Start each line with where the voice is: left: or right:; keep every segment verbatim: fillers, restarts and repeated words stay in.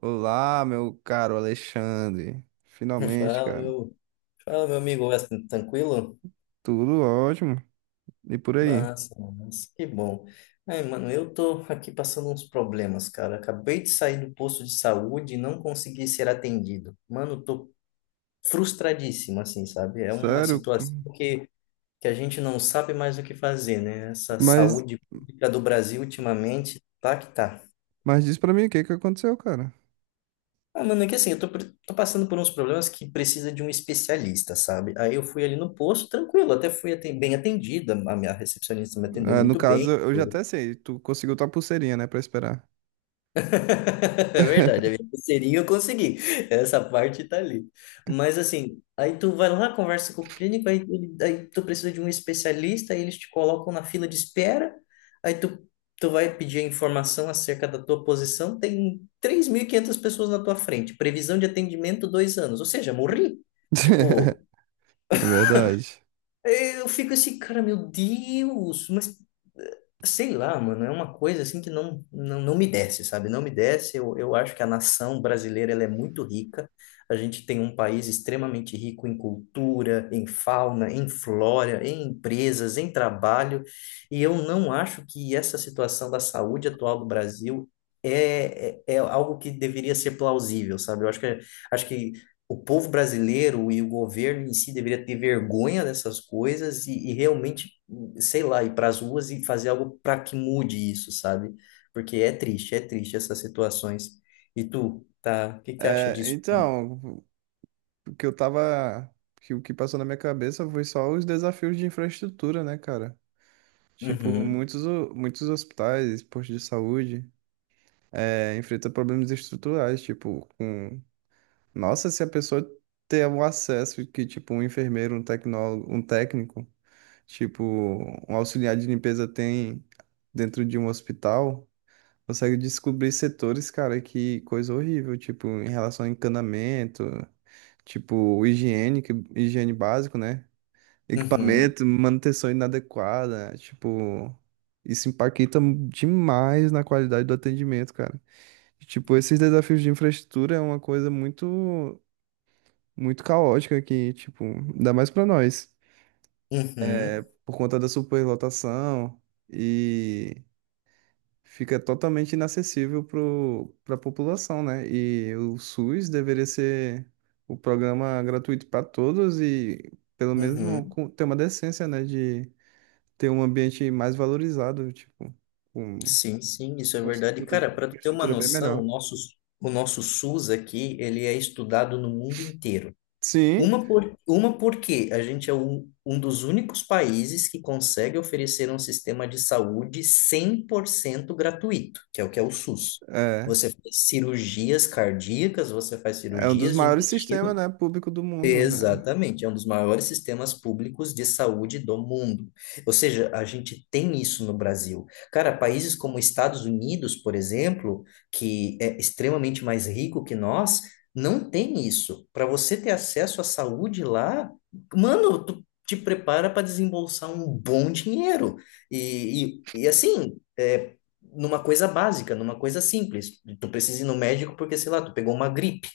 right: Olá, meu caro Alexandre. Finalmente,
left: Fala,
right: cara.
left: meu, Fala, meu amigo Weston, tranquilo?
right: Tudo ótimo. E por aí?
left: Massa, massa, que bom. Aí, mano, eu tô aqui passando uns problemas, cara. Acabei de sair do posto de saúde e não consegui ser atendido. Mano, tô frustradíssimo, assim, sabe? É uma
right: Sério?
left: situação que, que a gente não sabe mais o que fazer, né? Essa
right: Mas,
left: saúde pública do Brasil ultimamente tá que tá.
right: mas diz pra mim o que que aconteceu, cara.
left: Ah, mano, é que assim, eu tô, pre- tô passando por uns problemas que precisa de um especialista, sabe? Aí eu fui ali no posto, tranquilo, até fui aten- bem atendida, a minha recepcionista me atendeu
right: Ah, no
left: muito
right: caso,
left: bem.
right: eu já até sei. Tu conseguiu tua pulseirinha, né, pra esperar.
left: É verdade, a minha pulseirinha eu consegui. Essa parte tá ali. Mas assim, aí tu vai lá, conversa com o clínico, aí, ele- aí tu precisa de um especialista, aí eles te colocam na fila de espera, aí tu, tu vai pedir a informação acerca da tua posição, tem três mil e quinhentas pessoas na tua frente, previsão de atendimento dois anos, ou seja, morri. Tipo,
right: É verdade.
left: eu fico assim, cara, meu Deus, mas eh, sei lá, mano, é uma coisa assim que não, não, não me desce, sabe? Não me desce. Eu, eu acho que a nação brasileira ela é muito rica. A gente tem um país extremamente rico em cultura, em fauna, em flora, em empresas, em trabalho. E eu não acho que essa situação da saúde atual do Brasil é, é, é algo que deveria ser plausível, sabe? Eu acho que, acho que o povo brasileiro e o governo em si deveria ter vergonha dessas coisas e, e realmente, sei lá, ir para as ruas e fazer algo para que mude isso, sabe? Porque é triste, é triste essas situações. E tu, tá? O que que tu acha
right: É,
left: disso?
right: então, o que eu tava. Que, o que passou na minha cabeça foi só os desafios de infraestrutura, né, cara? Tipo,
left: Uhum,
right: muitos, o- muitos hospitais, postos de saúde, é, enfrentam problemas estruturais, tipo, com. Nossa, se a pessoa ter um acesso que, tipo, um enfermeiro, um tecnólogo, um técnico, tipo, um auxiliar de limpeza tem dentro de um hospital, consegue descobrir setores, cara, que coisa horrível, tipo, em relação a encanamento, tipo, higiene, que- higiene básico, né?
left: uhum,
right: Equipamento, manutenção inadequada, tipo, isso impacta demais na qualidade do atendimento, cara. E, tipo, esses desafios de infraestrutura é uma coisa muito muito caótica aqui, tipo, ainda mais pra nós. É,
left: uhum,
right: por conta da superlotação e fica totalmente inacessível pro, pra população, né? E o S U S deveria ser o programa gratuito para todos e pelo menos vão
left: uhum.
right: com- ter uma decência, né, de ter um ambiente mais valorizado, tipo, com
left: Sim, sim, isso é
right: uma
left: verdade.
right: estrutura,
left: Cara, para tu
right: uma
left: ter uma
right: estrutura bem
left: noção, o
right: melhor.
left: nosso, o nosso SUS aqui, ele é estudado no mundo inteiro.
right: Sim,
left: Uma, por, uma porque a gente é um, um dos únicos países que consegue oferecer um sistema de saúde cem por cento gratuito, que é o que é o SUS.
right: é.
left: Você faz cirurgias cardíacas, você faz
right: É um dos
left: cirurgias de
right: maiores sistemas,
left: intestino.
right: né, público do mundo, né?
left: Exatamente, é um dos maiores sistemas públicos de saúde do mundo. Ou seja, a gente tem isso no Brasil. Cara, países como Estados Unidos, por exemplo, que é extremamente mais rico que nós, não tem isso. Para você ter acesso à saúde lá, mano, tu te prepara para desembolsar um bom dinheiro. E, e, e assim, é, numa coisa básica, numa coisa simples. Tu precisa ir no médico porque, sei lá, tu pegou uma gripe.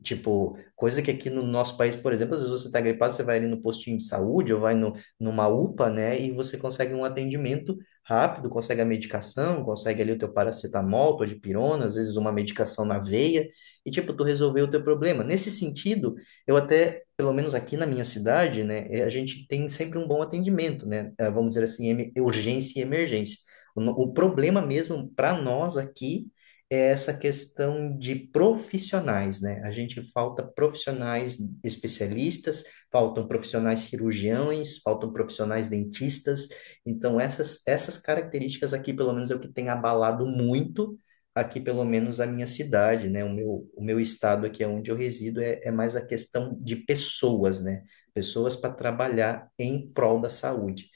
left: Tipo, coisa que aqui no nosso país, por exemplo, às vezes você está gripado, você vai ali no postinho de saúde ou vai no, numa UPA, né? E você consegue um atendimento rápido, consegue a medicação, consegue ali o teu paracetamol, tua dipirona, às vezes uma medicação na veia, e tipo, tu resolveu o teu problema. Nesse sentido, eu até, pelo menos aqui na minha cidade, né, eh, a gente tem sempre um bom atendimento, né? Eh, vamos dizer assim, em- urgência e emergência. O, no- o problema mesmo para nós aqui é essa questão de profissionais, né? A gente falta profissionais especialistas, faltam profissionais cirurgiões, faltam profissionais dentistas. Então, essas, essas características aqui, pelo menos, é o que tem abalado muito aqui, pelo menos, a minha cidade, né? O meu, o meu estado aqui, é onde eu resido, é, é mais a questão de pessoas, né? Pessoas para trabalhar em prol da saúde.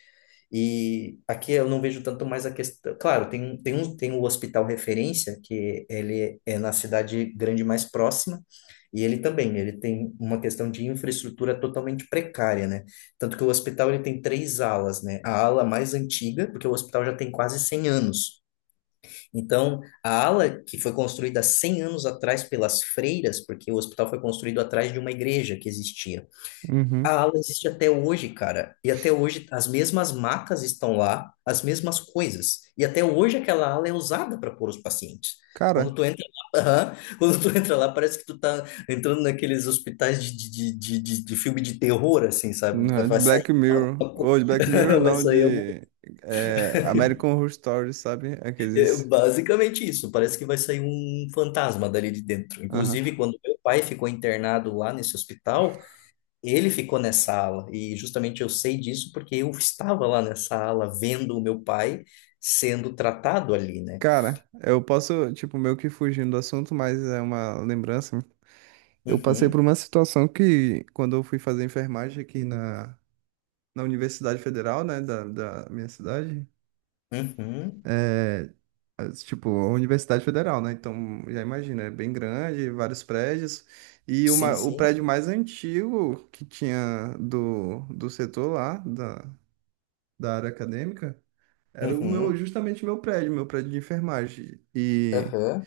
left: E aqui eu não vejo tanto mais a questão. Claro, tem, um tem, um, tem o hospital referência, que ele é na cidade grande mais próxima, e ele também, ele tem uma questão de infraestrutura totalmente precária, né? Tanto que o hospital ele tem três alas, né? A ala mais antiga, porque o hospital já tem quase cem anos. Então, a ala que foi construída cem anos atrás pelas freiras, porque o hospital foi construído atrás de uma igreja que existia, a
right: Uhum.
left: ala existe até hoje, cara. E até hoje as mesmas macas estão lá, as mesmas coisas. E até hoje aquela ala é usada para pôr os pacientes. Quando
right: Cara,
left: tu entra lá, aham. Quando tu entra lá, parece que tu tá entrando naqueles hospitais de, de, de, de, de filme de terror, assim, sabe?
right: não,
left: Vai
right: é de
left: vai sair
right: Black
left: uma-
right: Mirror.
left: uma co-
right: Ou de Black Mirror,
left: Vai
right: não,
left: sair algum...
right: de é, American Horror Story, sabe?
left: é
right: Aqueles.
left: basicamente isso. Parece que vai sair um fantasma dali de dentro.
right: Aham.
left: Inclusive, quando meu pai ficou internado lá nesse hospital, ele ficou nessa ala, e justamente eu sei disso porque eu estava lá nessa ala vendo o meu pai sendo tratado ali, né?
right: Cara, eu posso, tipo, meio que fugindo do assunto, mas é uma lembrança. Eu passei
left: Uhum,
right: por uma situação que, quando eu fui fazer enfermagem aqui na, na Universidade Federal, né, da, da minha cidade,
left: uhum,
right: é, as- tipo, a Universidade Federal, né? Então, já imagina, é bem grande, vários prédios. E
left: sim,
right: uma, o
left: sim,
right: prédio mais antigo que tinha do, do setor lá, da, da área acadêmica, era o meu,
left: uhum,
right: justamente o meu prédio, meu prédio de enfermagem. E,
left: aham,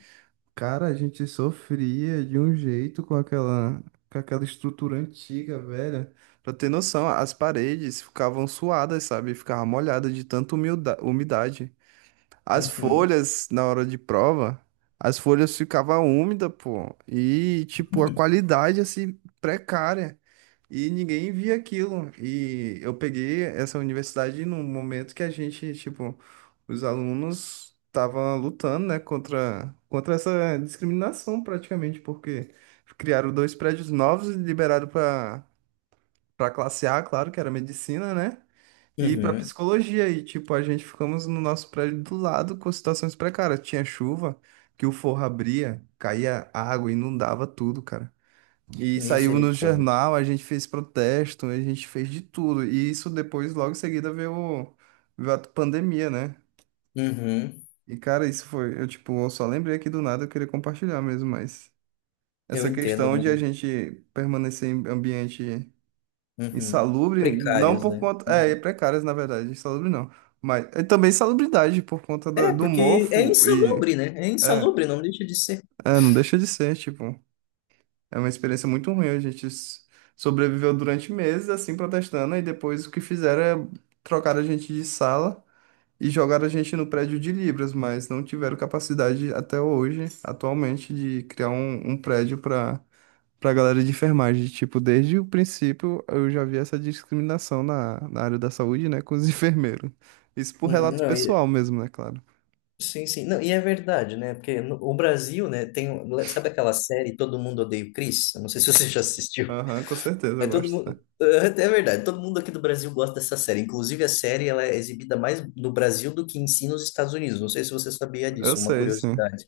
right: cara, a gente sofria de um jeito com aquela, com aquela estrutura antiga, velha. Pra ter noção, as paredes ficavam suadas, sabe? Ficava molhada de tanta humilda- umidade. As
left: uhum,
right: folhas, na hora de prova, as folhas ficavam úmidas, pô. E, tipo, a qualidade, assim, precária. E ninguém via aquilo. E eu peguei essa universidade num momento que a gente, tipo, os alunos estavam lutando, né, contra, contra essa discriminação, praticamente, porque criaram dois prédios novos e liberaram para para classe A, claro, que era medicina, né? E pra
left: uhum,
right: psicologia, e tipo, a gente ficamos no nosso prédio do lado com situações precárias. Tinha chuva, que o forro abria, caía água, inundava tudo, cara. E saiu no
left: misericórdia.
right: jornal, a gente fez protesto, a gente fez de tudo. E isso depois, logo em seguida, veio, veio a pandemia, né?
left: Uhum,
right: E cara, isso foi, eu tipo, eu só lembrei aqui do nada, eu queria compartilhar mesmo, mas
left: eu
right: essa
left: entendo,
right: questão de a
left: mano.
right: gente permanecer em ambiente.
left: Uhum.
right: Insalubre, não
left: Precários,
right: por
left: né?
right: conta. É, é
left: Uhum.
right: precárias, na verdade, insalubre não. Mas é também insalubridade por conta do,
left: É,
right: do
left: porque é
right: mofo e.
left: insalubre, né? É
right: É,
left: insalubre, não deixa de ser.
right: é, não deixa de ser, tipo. É uma experiência muito ruim. A gente s- sobreviveu durante meses assim protestando, e depois o que fizeram é trocar a gente de sala e jogar a gente no prédio de Libras, mas não tiveram capacidade até hoje, atualmente, de criar um, um prédio para pra galera de enfermagem. Tipo, desde o princípio eu já vi essa discriminação na, na área da saúde, né, com os enfermeiros. Isso por
left: Uhum,
right: relato
left: não,
right: pessoal mesmo, né, claro.
left: sim, sim. Não, e é verdade, né? Porque no, o Brasil, né, tem. um- sabe aquela série Todo Mundo Odeia o Chris? Eu não sei se você já assistiu.
right: Aham, com certeza eu
left: Mas todo
right: gosto.
left: mundo. É verdade, todo mundo aqui do Brasil gosta dessa série. Inclusive, a série ela é exibida mais no Brasil do que em si nos Estados Unidos. Não sei se você sabia
right: Eu
left: disso, uma
right: sei, sim.
left: curiosidade.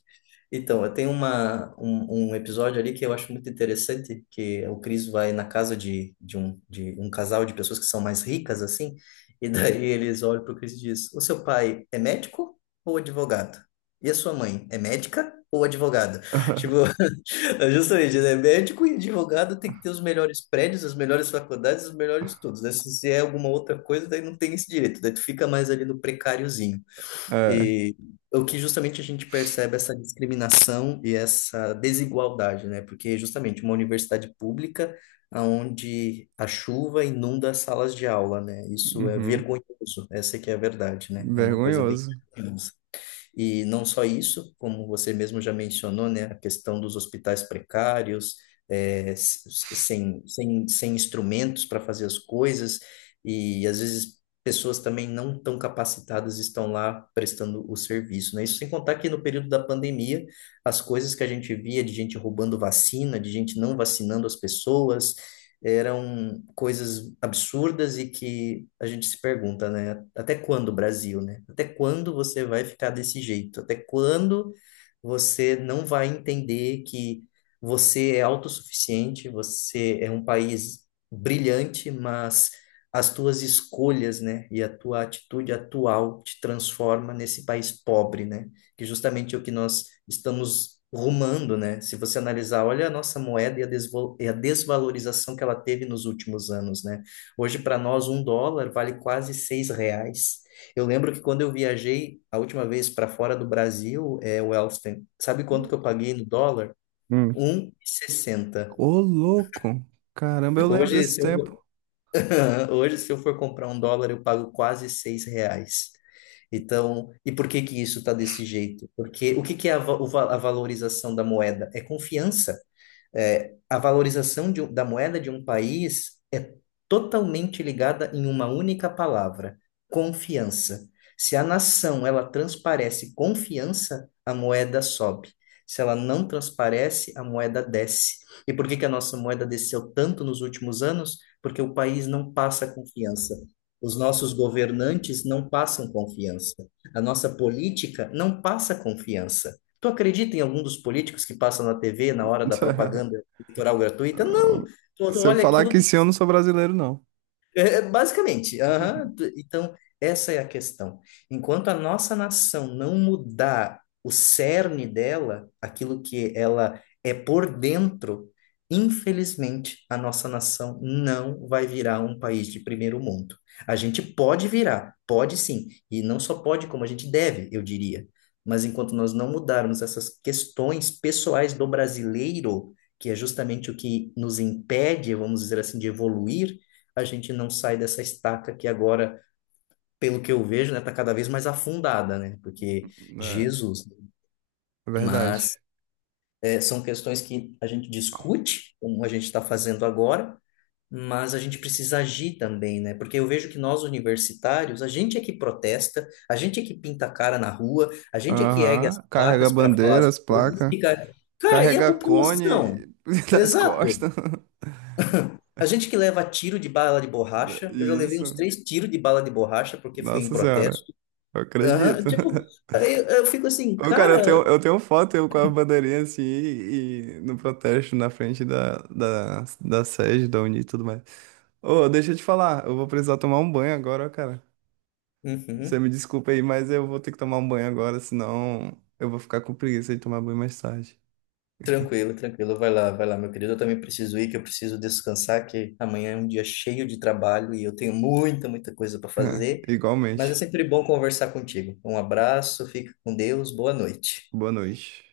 left: Então, eu tenho uma, um, um episódio ali que eu acho muito interessante, que o Chris vai na casa de, de, um, de um casal de pessoas que são mais ricas, assim, e daí eles olham para o Chris e diz, o seu pai é médico ou advogado? E a sua mãe é médica ou advogada? Tipo, é justamente, né? Médico e advogado tem que ter os melhores prédios, as melhores faculdades, os melhores estudos, né? Se, se é alguma outra coisa, daí não tem esse direito, daí tu fica mais ali no precáriozinho.
right: É.
left: E o que justamente a gente percebe é essa discriminação e essa desigualdade, né? Porque justamente uma universidade pública onde a chuva inunda as salas de aula, né? Isso é
right: Uhum.
left: vergonhoso, essa que é a verdade, né? É uma coisa bem.
right: Vergonhoso.
left: E não só isso, como você mesmo já mencionou, né, a questão dos hospitais precários, é, s- s- sem, sem, sem instrumentos para fazer as coisas, e às vezes pessoas também não tão capacitadas estão lá prestando o serviço, né? Isso sem contar que no período da pandemia, as coisas que a gente via de gente roubando vacina, de gente não vacinando as pessoas, eram coisas absurdas e que a gente se pergunta, né? Até quando, Brasil, né? Até quando você vai ficar desse jeito? Até quando você não vai entender que você é autossuficiente, você é um país brilhante, mas as tuas escolhas, né, e a tua atitude atual te transforma nesse país pobre, né? Que justamente é o que nós estamos rumando, né? Se você analisar, olha a nossa moeda e a, desvo- e a desvalorização que ela teve nos últimos anos, né? Hoje, para nós, um dólar vale quase seis reais. Eu lembro que quando eu viajei a última vez para fora do Brasil, é, o Elston, sabe quanto que eu paguei no dólar?
right: Hum.
left: um e sessenta.
right: Ô, louco! Caramba, eu lembro
left: Hoje,
right: desse
left: se eu
right: tempo.
left: for... hoje, se eu for comprar um dólar, eu pago quase seis reais. Então, e por que que isso está desse jeito? Porque o que que é a, va- o va- a valorização da moeda? É confiança. É, a valorização de um- da moeda de um país é totalmente ligada em uma única palavra: confiança. Se a nação ela transparece confiança, a moeda sobe. Se ela não transparece, a moeda desce. E por que que a nossa moeda desceu tanto nos últimos anos? Porque o país não passa confiança. Os nossos governantes não passam confiança. A nossa política não passa confiança. Tu acredita em algum dos políticos que passam na T V na hora da propaganda eleitoral gratuita? Não! Tu, tu
right: Se eu
left: olha
right: falar
left: aquilo,
right: que
left: tu
right: sim, eu não sou brasileiro, não.
left: é, é, basicamente, aham. Então, essa é a questão. Enquanto a nossa nação não mudar o cerne dela, aquilo que ela é por dentro, infelizmente, a nossa nação não vai virar um país de primeiro mundo. A gente pode virar, pode sim, e não só pode, como a gente deve, eu diria. Mas enquanto nós não mudarmos essas questões pessoais do brasileiro, que é justamente o que nos impede, vamos dizer assim, de evoluir, a gente não sai dessa estaca que agora, pelo que eu vejo, né, tá cada vez mais afundada, né? Porque
right: É,
left: Jesus,
right: é verdade.
left: mas é, são questões que a gente discute, como a gente está fazendo agora, mas a gente precisa agir também, né? Porque eu vejo que nós universitários, a gente é que protesta, a gente é que pinta a cara na rua, a gente é que ergue as
right: Aham. Carrega
left: placas para falar as
right: bandeiras,
left: coisas,
right: placa.
left: fica, cara, e a
right: Carrega
left: população?
right: cone nas
left: Exato.
right: costas.
left: A gente que leva tiro de bala de borracha, eu já levei uns
right: Isso.
left: três tiros de bala de borracha porque fui em
right: Nossa senhora.
left: protesto.
right: Eu
left: Aham,
right: acredito.
left: tipo, aí eu, eu fico assim,
right: Ô, cara, eu
left: cara.
right: tenho, eu tenho foto eu com a bandeirinha assim e, no protesto na frente da, da, da sede, da Uni e tudo mais. Ô, deixa eu te falar, eu vou precisar tomar um banho agora, ó, cara. Você
left: Uhum,
right: me desculpa aí, mas eu vou ter que tomar um banho agora, senão eu vou ficar com preguiça de tomar banho mais tarde.
left: tranquilo, tranquilo. Vai lá, vai lá, meu querido. Eu também preciso ir, que eu preciso descansar, que amanhã é um dia cheio de trabalho e eu tenho muita, muita coisa para fazer. Mas é
right: Igualmente.
left: sempre bom conversar contigo. Um abraço, fica com Deus, boa noite.
right: Boa noite.